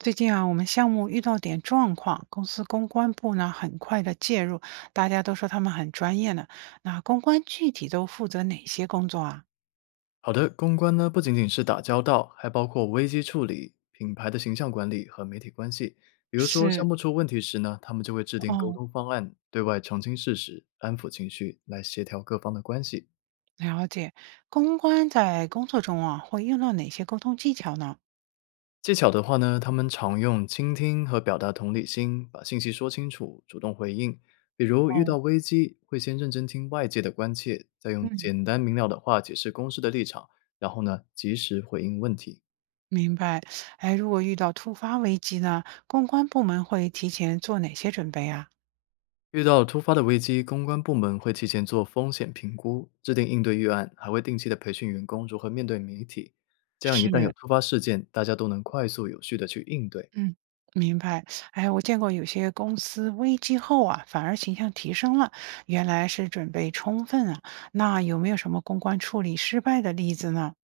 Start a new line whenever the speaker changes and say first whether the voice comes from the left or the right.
right: 最近啊，我们项目遇到点状况，公司公关部呢很快的介入，大家都说他们很专业呢。那公关具体都负责哪些工作啊？
left: 好的，公关呢不仅仅是打交道，还包括危机处理、品牌的形象管理和媒体关系。比如说
right: 是，
left: 项目出问题时呢，他们就会制定沟
right: 哦，
left: 通方案，对外澄清事实、安抚情绪，来协调各方的关系。
right: 了解。公关在工作中啊，会用到哪些沟通技巧呢？
left: 技巧的话呢，他们常用倾听和表达同理心，把信息说清楚，主动回应。比如遇
right: 哦，
left: 到危机，会先认真听外界的关切，再用
right: 嗯，
left: 简单明了的话解释公司的立场，然后呢，及时回应问题。
right: 明白。哎，如果遇到突发危机呢，公关部门会提前做哪些准备啊？
left: 遇到突发的危机，公关部门会提前做风险评估，制定应对预案，还会定期的培训员工如何面对媒体。这样一旦有
right: 是，
left: 突发事件，大家都能快速有序的去应对。
right: 嗯，明白。哎，我见过有些公司危机后啊，反而形象提升了，原来是准备充分啊。那有没有什么公关处理失败的例子呢？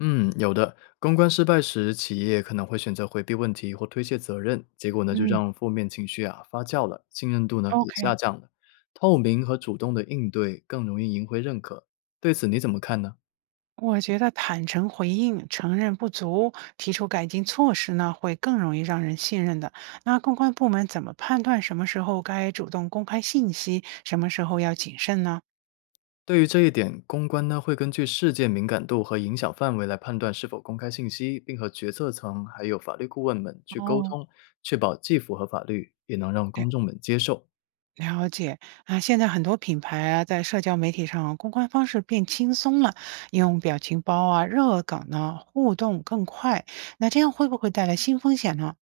left: 嗯，有的。公关失败时，企业可能会选择回避问题或推卸责任，结果呢就
right: 嗯，
left: 让负面情绪啊发酵了，信任度呢也下
right: OK，
left: 降了。透明和主动的应对更容易赢回认可。对此你怎么看呢？
right: 我觉得坦诚回应、承认不足、提出改进措施呢，会更容易让人信任的。那公关部门怎么判断什么时候该主动公开信息，什么时候要谨慎呢？
left: 对于这一点，公关呢会根据事件敏感度和影响范围来判断是否公开信息，并和决策层还有法律顾问们去沟
right: 哦，
left: 通，确保既符合法律，也能让公众们接受。
right: 了解啊，现在很多品牌啊，在社交媒体上公关方式变轻松了，用表情包啊、热梗呢，互动更快。那这样会不会带来新风险呢？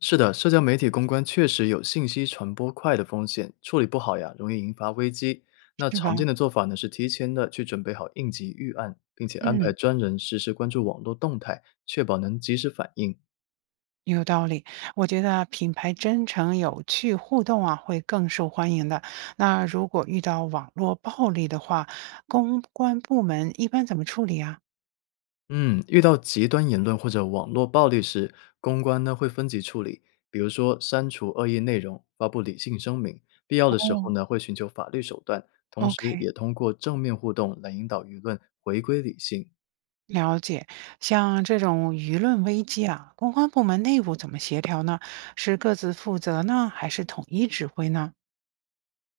left: 是的，社交媒体公关确实有信息传播快的风险，处理不好呀，容易引发危机。那
right: 是
left: 常
right: 吧？
left: 见的做法呢是提前的去准备好应急预案，并且安排
right: 嗯，
left: 专人实时关注网络动态，确保能及时反应。
right: 有道理。我觉得品牌真诚、有趣、互动啊，会更受欢迎的。那如果遇到网络暴力的话，公关部门一般怎么处理啊？
left: 嗯，遇到极端言论或者网络暴力时，公关呢会分级处理，比如说删除恶意内容，发布理性声明，必要的时候
right: 哦
left: 呢会寻求法律手段，同时
right: ，OK。
left: 也通过正面互动来引导舆论回归理性。
right: 了解，像这种舆论危机啊，公关部门内部怎么协调呢？是各自负责呢，还是统一指挥呢？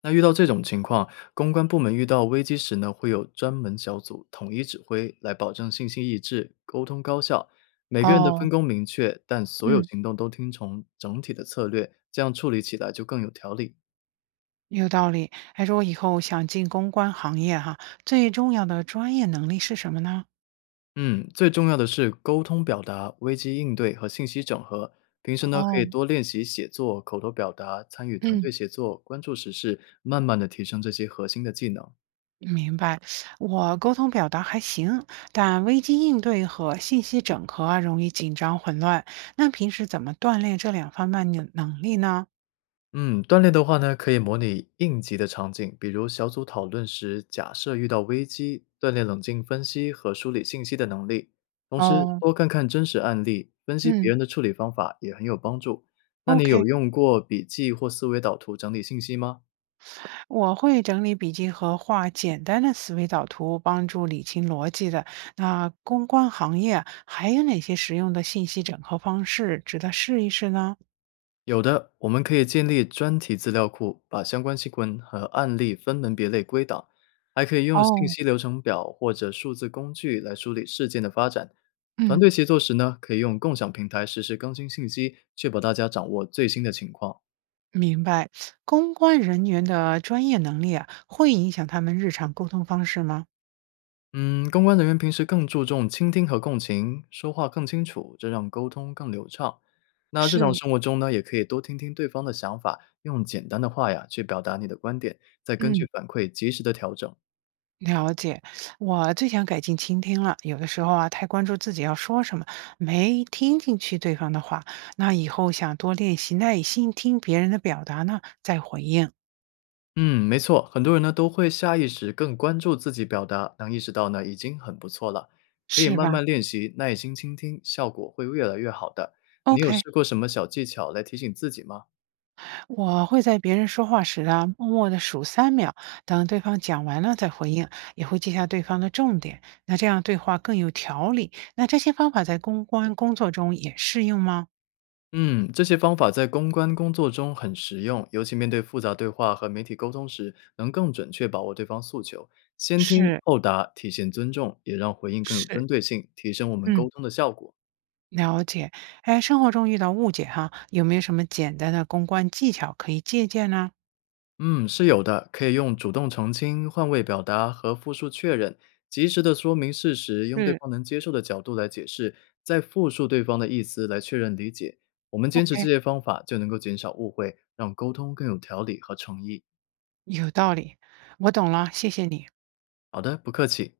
left: 那遇到这种情况，公关部门遇到危机时呢，会有专门小组统一指挥，来保证信息一致、沟通高效。每个人的分
right: 哦，
left: 工明确，但所有
right: 嗯，
left: 行动都听从整体的策略，这样处理起来就更有条理。
right: 有道理。还说我以后想进公关行业哈，最重要的专业能力是什么呢？
left: 嗯，最重要的是沟通表达、危机应对和信息整合。平时呢，可以
right: 哦，
left: 多练习写作、口头表达，参与团队
right: 嗯，
left: 协作，关注时事，慢慢的提升这些核心的技能。
right: 明白。我沟通表达还行，但危机应对和信息整合啊，容易紧张混乱。那平时怎么锻炼这两方面的能力呢？
left: 嗯，锻炼的话呢，可以模拟应急的场景，比如小组讨论时，假设遇到危机，锻炼冷静分析和梳理信息的能力。同时，
right: 哦，
left: 多看看真实案例，分析别
right: 嗯
left: 人的处理方法也很有帮助。那你
right: ，OK。
left: 有用过笔记或思维导图整理信息吗？
right: 我会整理笔记和画简单的思维导图，帮助理清逻辑的。那公关行业啊还有哪些实用的信息整合方式值得试一试呢？
left: 有的，我们可以建立专题资料库，把相关新闻和案例分门别类归档，还可以用信
right: 哦，
left: 息流程表或者数字工具来梳理事件的发展。团
right: 嗯，
left: 队协作时呢，可以用共享平台实时更新信息，确保大家掌握最新的情况。
right: 明白，公关人员的专业能力啊，会影响他们日常沟通方式吗？
left: 嗯，公关人员平时更注重倾听和共情，说话更清楚，这让沟通更流畅。那日常
right: 是，
left: 生活中呢，也可以多听听对方的想法，用简单的话呀去表达你的观点，再根据
right: 嗯。
left: 反馈及时的调整。
right: 了解，我最想改进倾听了。有的时候啊，太关注自己要说什么，没听进去对方的话。那以后想多练习耐心听别人的表达呢，再回应，
left: 嗯，没错，很多人呢都会下意识更关注自己表达，能意识到呢已经很不错了，可以
right: 是
left: 慢
right: 吧
left: 慢练习，耐心倾听，效果会越来越好的。你有
right: ？OK，
left: 试过什么小技巧来提醒自己吗？
right: 我会在别人说话时啊，默默的数3秒，等对方讲完了再回应，也会记下对方的重点。那这样对话更有条理。那这些方法在公关工作中也适用吗？
left: 嗯，这些方法在公关工作中很实用，尤其面对复杂对话和媒体沟通时，能更准确把握对方诉求，先听
right: 是
left: 后答，体现尊重，也让回应更有针
right: 是，
left: 对性，提升我们沟
right: 嗯。
left: 通的效果。
right: 了解，哎，生活中遇到误解哈，有没有什么简单的公关技巧可以借鉴呢
left: 嗯，是有的，可以用主动澄清、换位表达和复述确认，及时的说明事实，用对
right: 嗯
left: 方能接受的角度来解释，再复述对方的意思来确认理解。我们坚持这
right: ？OK，
left: 些方法，就能够减少误会，让沟通更有条理和诚意。
right: 有道理，我懂了，谢谢你。
left: 好的，不客气。